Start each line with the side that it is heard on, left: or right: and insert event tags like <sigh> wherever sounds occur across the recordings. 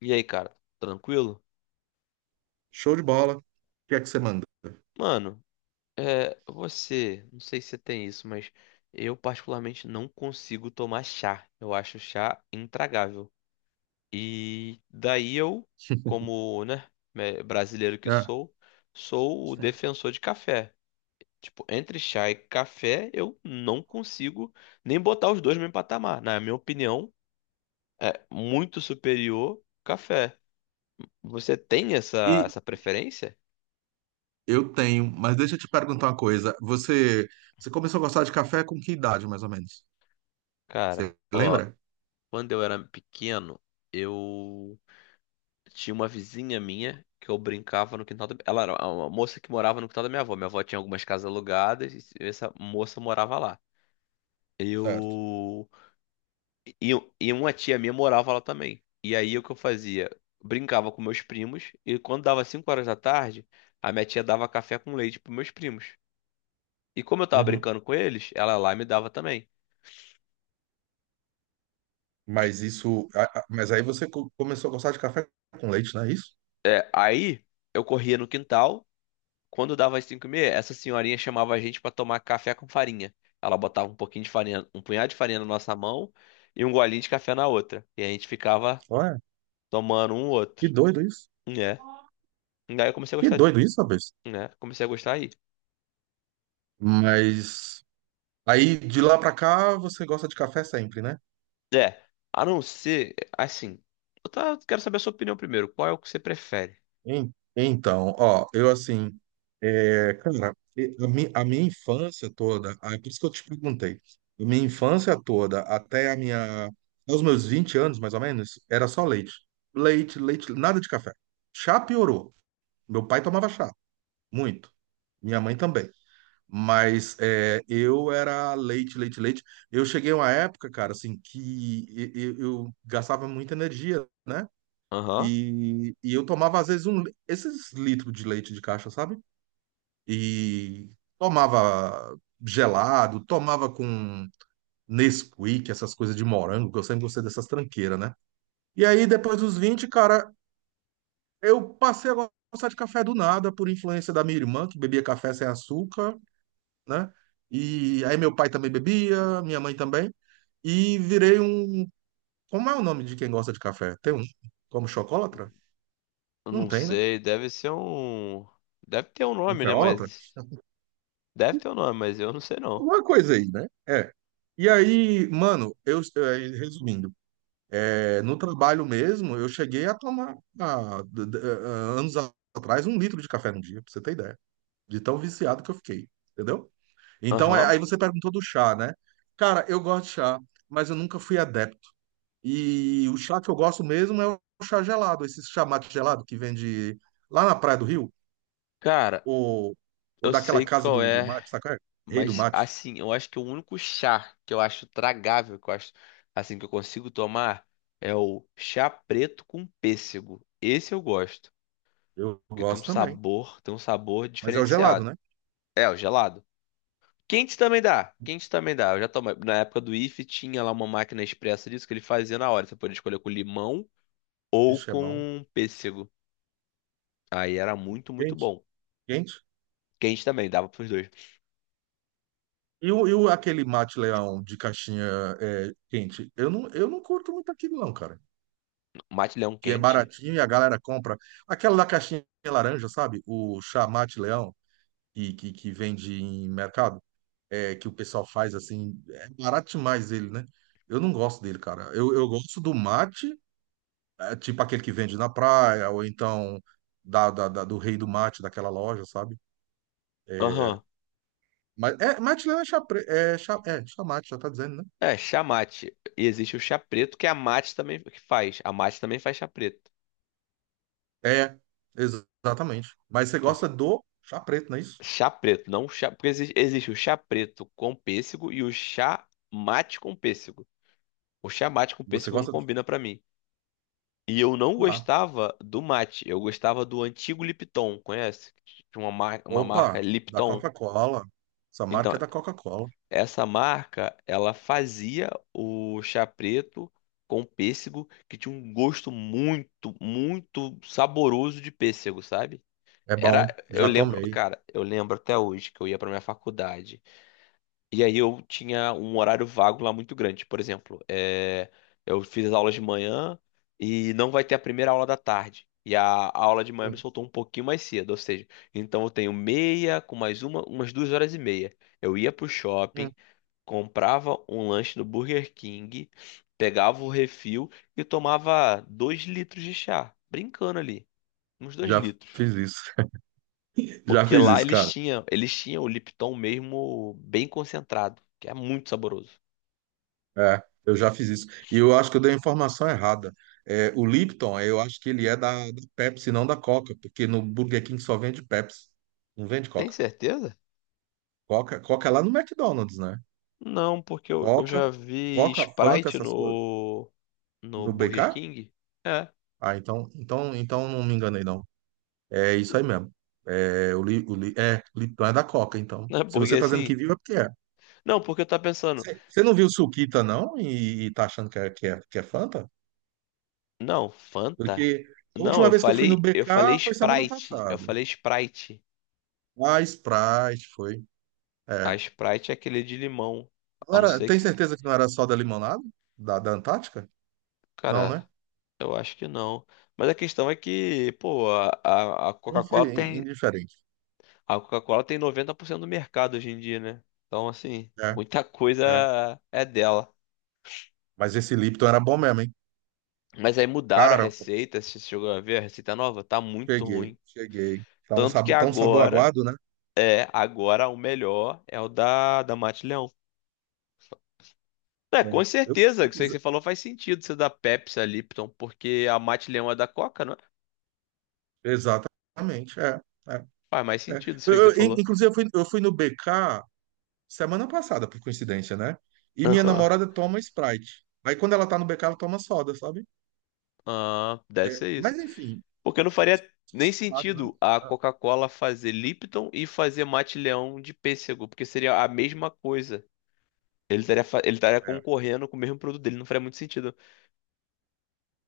left: E aí, cara, tranquilo?
right: Show de bola. O que é que você manda?
left: Mano, você, não sei se você tem isso, mas eu particularmente não consigo tomar chá. Eu acho chá intragável. E daí eu, como, né, brasileiro que
right: É.
left: sou, sou o defensor de café. Tipo, entre chá e café, eu não consigo nem botar os dois no mesmo patamar. Na minha opinião, é muito superior café. Você tem essa,
right: E
left: essa preferência?
right: eu tenho, mas deixa eu te perguntar uma coisa. Você começou a gostar de café com que idade, mais ou menos?
left: Cara.
right: Você lembra?
left: Quando eu era pequeno, eu tinha uma vizinha minha que eu brincava no quintal da... Ela era uma moça que morava no quintal da minha avó. Minha avó tinha algumas casas alugadas e essa moça morava lá.
right: Certo.
left: Eu... E, e uma tia minha morava lá também. E aí o que eu fazia? Brincava com meus primos e quando dava 5 horas da tarde, a minha tia dava café com leite pros meus primos. E como eu tava
right: Uhum.
left: brincando com eles, ela lá me dava também.
right: Mas isso, mas aí você começou a gostar de café com leite, não é isso?
left: É, aí eu corria no quintal. Quando dava as 5 e meia, essa senhorinha chamava a gente pra tomar café com farinha. Ela botava um pouquinho de farinha, um punhado de farinha na nossa mão e um golinho de café na outra. E a gente ficava
right: Olha,
left: tomando um outro.
right: que doido isso.
left: Né? Daí eu comecei a
right: Que
left: gostar de.
right: doido isso, rapaz.
left: Né? Comecei a gostar aí.
right: Mas aí de lá pra cá você gosta de café sempre, né?
left: É, a não ser. Assim. Quero saber a sua opinião primeiro. Qual é o que você prefere?
right: Então, ó, eu assim, é, cara, a minha infância toda, é por isso que eu te perguntei, a minha infância toda, até a minha, aos meus 20 anos, mais ou menos, era só leite. Leite, leite, nada de café. Chá piorou. Meu pai tomava chá, muito. Minha mãe também. Mas é, eu era leite, leite, leite. Eu cheguei a uma época, cara, assim, que eu, gastava muita energia, né?
left: Aham.
right: E eu tomava, às vezes, um, esses litros de leite de caixa, sabe? E tomava gelado, tomava com Nesquik, essas coisas de morango, que eu sempre gostei dessas tranqueiras, né? E aí, depois dos 20 cara, eu passei a gostar de café do nada, por influência da minha irmã, que bebia café sem açúcar, né? E aí, meu pai também bebia, minha mãe também. E virei um. Como é o nome de quem gosta de café? Tem um. Como chocolatra?
left: Eu
right: Não
left: não
right: tem, né?
left: sei. Deve ser um. Deve ter um nome, né?
right: Cafeólatra?
left: Mas. Deve ter um nome, mas eu não sei não.
right: Alguma coisa aí, né? É. E aí, mano, eu, resumindo, no trabalho mesmo, eu cheguei a tomar, anos atrás, um litro de café no dia, pra você ter ideia, de tão viciado que eu fiquei, entendeu? Então,
left: Aham.
right: aí você perguntou do chá, né? Cara, eu gosto de chá, mas eu nunca fui adepto. E o chá que eu gosto mesmo é o chá gelado, esse chá mate gelado que vende lá na Praia do Rio,
left: Cara,
right: ou, ou
left: eu
right: daquela
left: sei
right: casa
left: qual
right: do
left: é.
right: mate, sabe? Qual é? Rei do
left: Mas
right: mate.
left: assim, eu acho que o único chá que eu acho tragável, que eu acho assim que eu consigo tomar é o chá preto com pêssego. Esse eu gosto,
right: Eu
left: porque
right: gosto também.
left: tem um sabor
right: Mas é o gelado,
left: diferenciado.
right: né?
left: É, o gelado. Quente também dá, quente também dá. Eu já tomei. Na época do IF tinha lá uma máquina expressa disso que ele fazia na hora. Você podia escolher com limão ou
right: Ixi, é bom.
left: com pêssego. Aí era muito, muito
right: Quente,
left: bom.
right: quente.
left: Quente também, dava pros dois.
right: Aquele mate leão de caixinha é, quente? Eu não curto muito aquilo, não, cara.
left: Mate leão
right: Que é
left: quente.
right: baratinho e a galera compra. Aquela da caixinha laranja, sabe? O chá mate leão, que vende em mercado, é, que o pessoal faz assim. É barato demais ele, né? Eu não gosto dele, cara. Eu gosto do mate, é, tipo aquele que vende na praia, ou então do rei do mate, daquela loja, sabe? É,
left: Aham.
right: mas, é, Matilena é, chapre, é, é chamate, já tá dizendo, né?
left: É, chá mate. E existe o chá preto, que a mate também que faz. A mate também faz chá preto.
right: É, exatamente. Mas você
left: Por-
right: gosta do chá preto, não é isso?
left: Chá preto, não chá. Porque existe o chá preto com pêssego e o chá mate com pêssego. O chá mate com
right: Você
left: pêssego não
right: gosta do.
left: combina pra mim. E eu não
right: Ah,
left: gostava do mate. Eu gostava do antigo Lipton, conhece? Tinha uma, mar... uma marca
right: opa, da
left: Lipton.
right: Coca-Cola. Essa
left: Então,
right: marca é da Coca-Cola.
left: essa marca, ela fazia o chá preto com pêssego, que tinha um gosto muito, muito saboroso de pêssego, sabe?
right: É
left: Era,
right: bom,
left: eu
right: já
left: lembro,
right: tomei.
left: cara, eu lembro até hoje que eu ia pra minha faculdade. E aí eu tinha um horário vago lá muito grande. Por exemplo, é, eu fiz as aulas de manhã e não vai ter a primeira aula da tarde. E a aula de manhã me
right: Hum,
left: soltou um pouquinho mais cedo, ou seja, então eu tenho meia com mais uma, umas duas horas e meia. Eu ia pro
right: hum,
left: shopping, comprava um lanche no Burger King, pegava o refil e tomava dois litros de chá, brincando ali, uns dois
right: já
left: litros.
right: fiz isso. <laughs> Já
left: Porque
right: fiz
left: lá
right: isso,
left: eles
right: cara.
left: tinham, eles tinham o Lipton mesmo bem concentrado, que é muito saboroso.
right: É, eu já fiz isso. E eu acho que eu dei a informação errada. É, o Lipton, é, eu acho que ele é da Pepsi, não da Coca, porque no Burger King só vende Pepsi. Não vende
left: Tem
right: Coca.
left: certeza?
right: Coca, Coca é lá no McDonald's, né?
left: Não, porque eu
right: Coca,
left: já vi
right: Coca, Fanta,
left: Sprite
right: essas coisas.
left: no, no
right: No
left: Burger
right: BK?
left: King. É,
right: Ah, então não me enganei, não. É isso aí mesmo. É, é, Lipton é da Coca, então.
left: né?
right: Se
left: Porque
right: você tá dizendo que
left: assim.
right: viu, é porque é.
left: Não, porque eu tava pensando.
right: Você não viu Suquita, não? E tá achando que é, Fanta?
left: Não,
right: Porque
left: Fanta?
right: a
left: Não,
right: última
left: eu
right: vez que eu fui no
left: falei, eu falei
right: BK foi semana
left: Sprite. Eu
right: passada.
left: falei Sprite.
right: Ah, Sprite foi.
left: A
right: É.
left: Sprite é aquele de limão.
right: Não
left: A não
right: era-
left: ser
right: tem
left: que.
right: certeza que não era só da limonada? Da Antártica? Não,
left: Cara,
right: né?
left: eu acho que não. Mas a questão é que, pô, a, a Coca-Cola tem.
right: Indiferente.
left: A Coca-Cola tem 90% do mercado hoje em dia, né? Então, assim,
right: É,
left: muita
right: é.
left: coisa é dela.
right: Mas esse Lipton era bom mesmo, hein?
left: Mas aí mudaram a
right: Cara,
left: receita, você chegou a ver a receita nova? Tá muito
right: cheguei,
left: ruim.
right: cheguei.
left: Tanto que
right: Tá um sabor
left: agora,
right: aguado, né?
left: é, agora o melhor é o da, da Mate Leão. É, com
right: É. Eu-
left: certeza, isso aí que você falou faz sentido, você da Pepsi, a Lipton, porque a Mate Leão é da Coca, não é?
right: exatamente, é, é,
left: Faz mais
right: é.
left: sentido isso
right: Eu-
left: aí que você
right: eu- in-
left: falou.
right: inclusive, eu fui no BK semana passada, por coincidência, né? E minha
left: Aham.
right: namorada toma Sprite. Aí quando ela tá no BK, ela toma soda, sabe?
left: Ah, deve
right: É,
left: ser
right: mas
left: isso.
right: enfim,
left: Porque não faria nem
right: nada, né?
left: sentido a Coca-Cola fazer Lipton e fazer Mate Leão de pêssego, porque seria a mesma coisa. Ele estaria, ele estaria
right: É,
left: concorrendo com o mesmo produto dele, não faria muito sentido.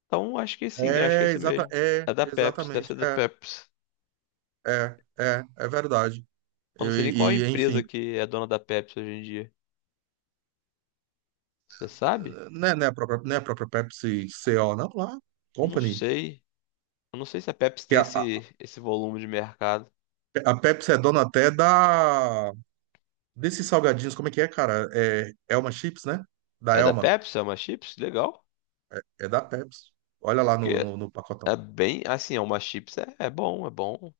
left: Então, acho que sim, acho que é
right: é, é,
left: isso
right: exata,
left: mesmo.
right: é,
left: É da Pepsi, deve
right: exatamente,
left: ser da
right: é,
left: Pepsi.
right: é, é, é verdade.
left: Eu não
right: Eu-
left: sei nem qual é a
right: e,
left: empresa
right: enfim,
left: que é dona da Pepsi hoje em dia. Você sabe?
right: não é, não é a própria Pepsi CO, não, lá,
left: Eu não
right: Company,
left: sei. Eu não sei se a Pepsi
right: que
left: tem
right: é a.
left: esse volume de mercado.
right: A Pepsi é dona até da. Desses salgadinhos, como é que é, cara? É Elma Chips, né? Da
left: É da
right: Elma.
left: Pepsi? É uma chips? Legal.
right: É da Pepsi. Olha lá no, no,
left: Porque
right: no
left: é
right: pacotão.
left: bem. Assim, é uma chips. É, é bom, é bom.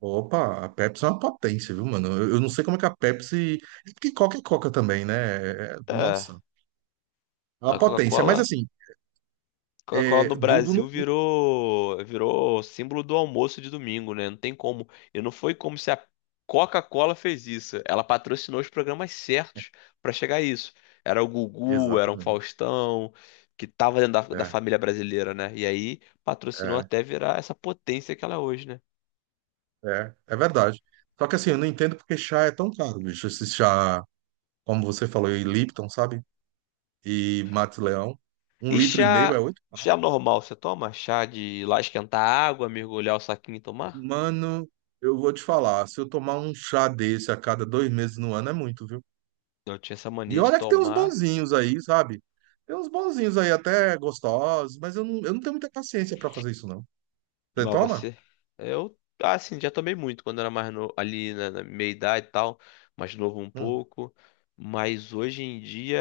right: Opa, a Pepsi é uma potência, viu, mano? Eu não sei como é que a Pepsi. É porque Coca é Coca também, né?
left: É.
right: Nossa, é
left: A
right: uma potência. Mas
left: Coca-Cola.
right: assim,
left: Coca-Cola no
right: é... Dudu
left: Brasil
right: não.
left: virou, virou símbolo do almoço de domingo, né? Não tem como. E não foi como se a Coca-Cola fez isso. Ela patrocinou os programas certos pra chegar a isso. Era o Gugu, era um
right: Exatamente.
left: Faustão, que tava dentro da, da
right: É,
left: família brasileira, né? E aí patrocinou
right: é,
left: até virar essa potência que ela é hoje, né?
right: é, é verdade. Só que assim, eu não entendo porque chá é tão caro, bicho. Esse chá, como você falou, e Lipton, sabe? E Max Leão. Um
left: E
right: litro e meio é
left: chá,
right: oito.
left: chá normal, você toma? Chá de ir lá esquentar água, mergulhar o saquinho e tomar?
right: Mano, eu vou te falar, se eu tomar um chá desse a cada 2 meses no ano é muito, viu?
left: Eu tinha essa
right: E
left: mania de
right: olha que tem uns
left: tomar.
right: bonzinhos aí, sabe? Tem uns bonzinhos aí até gostosos, mas eu não tenho muita paciência pra fazer isso, não. Você
left: Mal
right: toma?
left: você. Eu, assim, já tomei muito quando era mais novo, ali na, na meia idade e tal, mais novo um
right: Hum,
left: pouco. Mas hoje em dia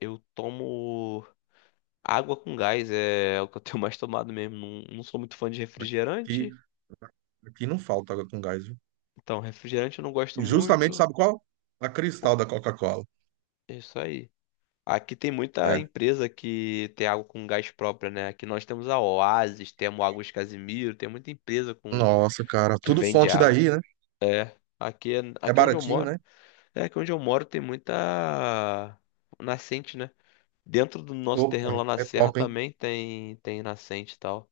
left: eu tomo água com gás, é, é o que eu tenho <laughs> mais tomado mesmo. Não, não sou muito fã de
right: aqui,
left: refrigerante,
right: aqui não falta água com gás, viu?
left: então refrigerante eu não gosto
right: E justamente,
left: muito.
right: sabe qual? A Cristal da Coca-Cola.
left: É isso aí. Aqui tem muita
right: É.
left: empresa que tem água com gás própria, né? Aqui nós temos a Oasis, temos Águas Casimiro, tem muita empresa com
right: Nossa, cara,
left: que
right: tudo
left: vende
right: fonte
left: água.
right: daí, né?
left: É, aqui,
right: É
left: aqui onde eu
right: baratinho,
left: moro.
right: né?
left: É que onde eu moro tem muita nascente, né? Dentro do nosso terreno
right: Opa,
left: lá na
right: é
left: serra
right: top, hein?
left: também tem nascente e tal.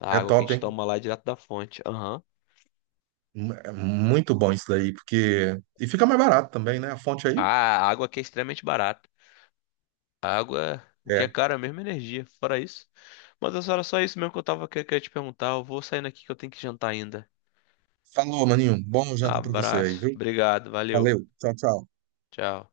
left: A
right: É
left: água que a
right: top,
left: gente
right: hein?
left: toma lá é direto da fonte. Aham.
right: É muito bom isso daí, porque. E fica mais barato também, né? A fonte aí.
left: Ah, a água aqui é extremamente barata. A água, o que é
right: É.
left: caro é mesmo energia, fora isso. Mas essa era só isso mesmo que eu tava querendo te perguntar. Eu vou saindo aqui que eu tenho que jantar ainda.
right: Falou, maninho. Bom jantar pra você aí,
left: Abraço.
right: viu?
left: Obrigado, valeu.
right: Valeu. Tchau, tchau.
left: Tchau.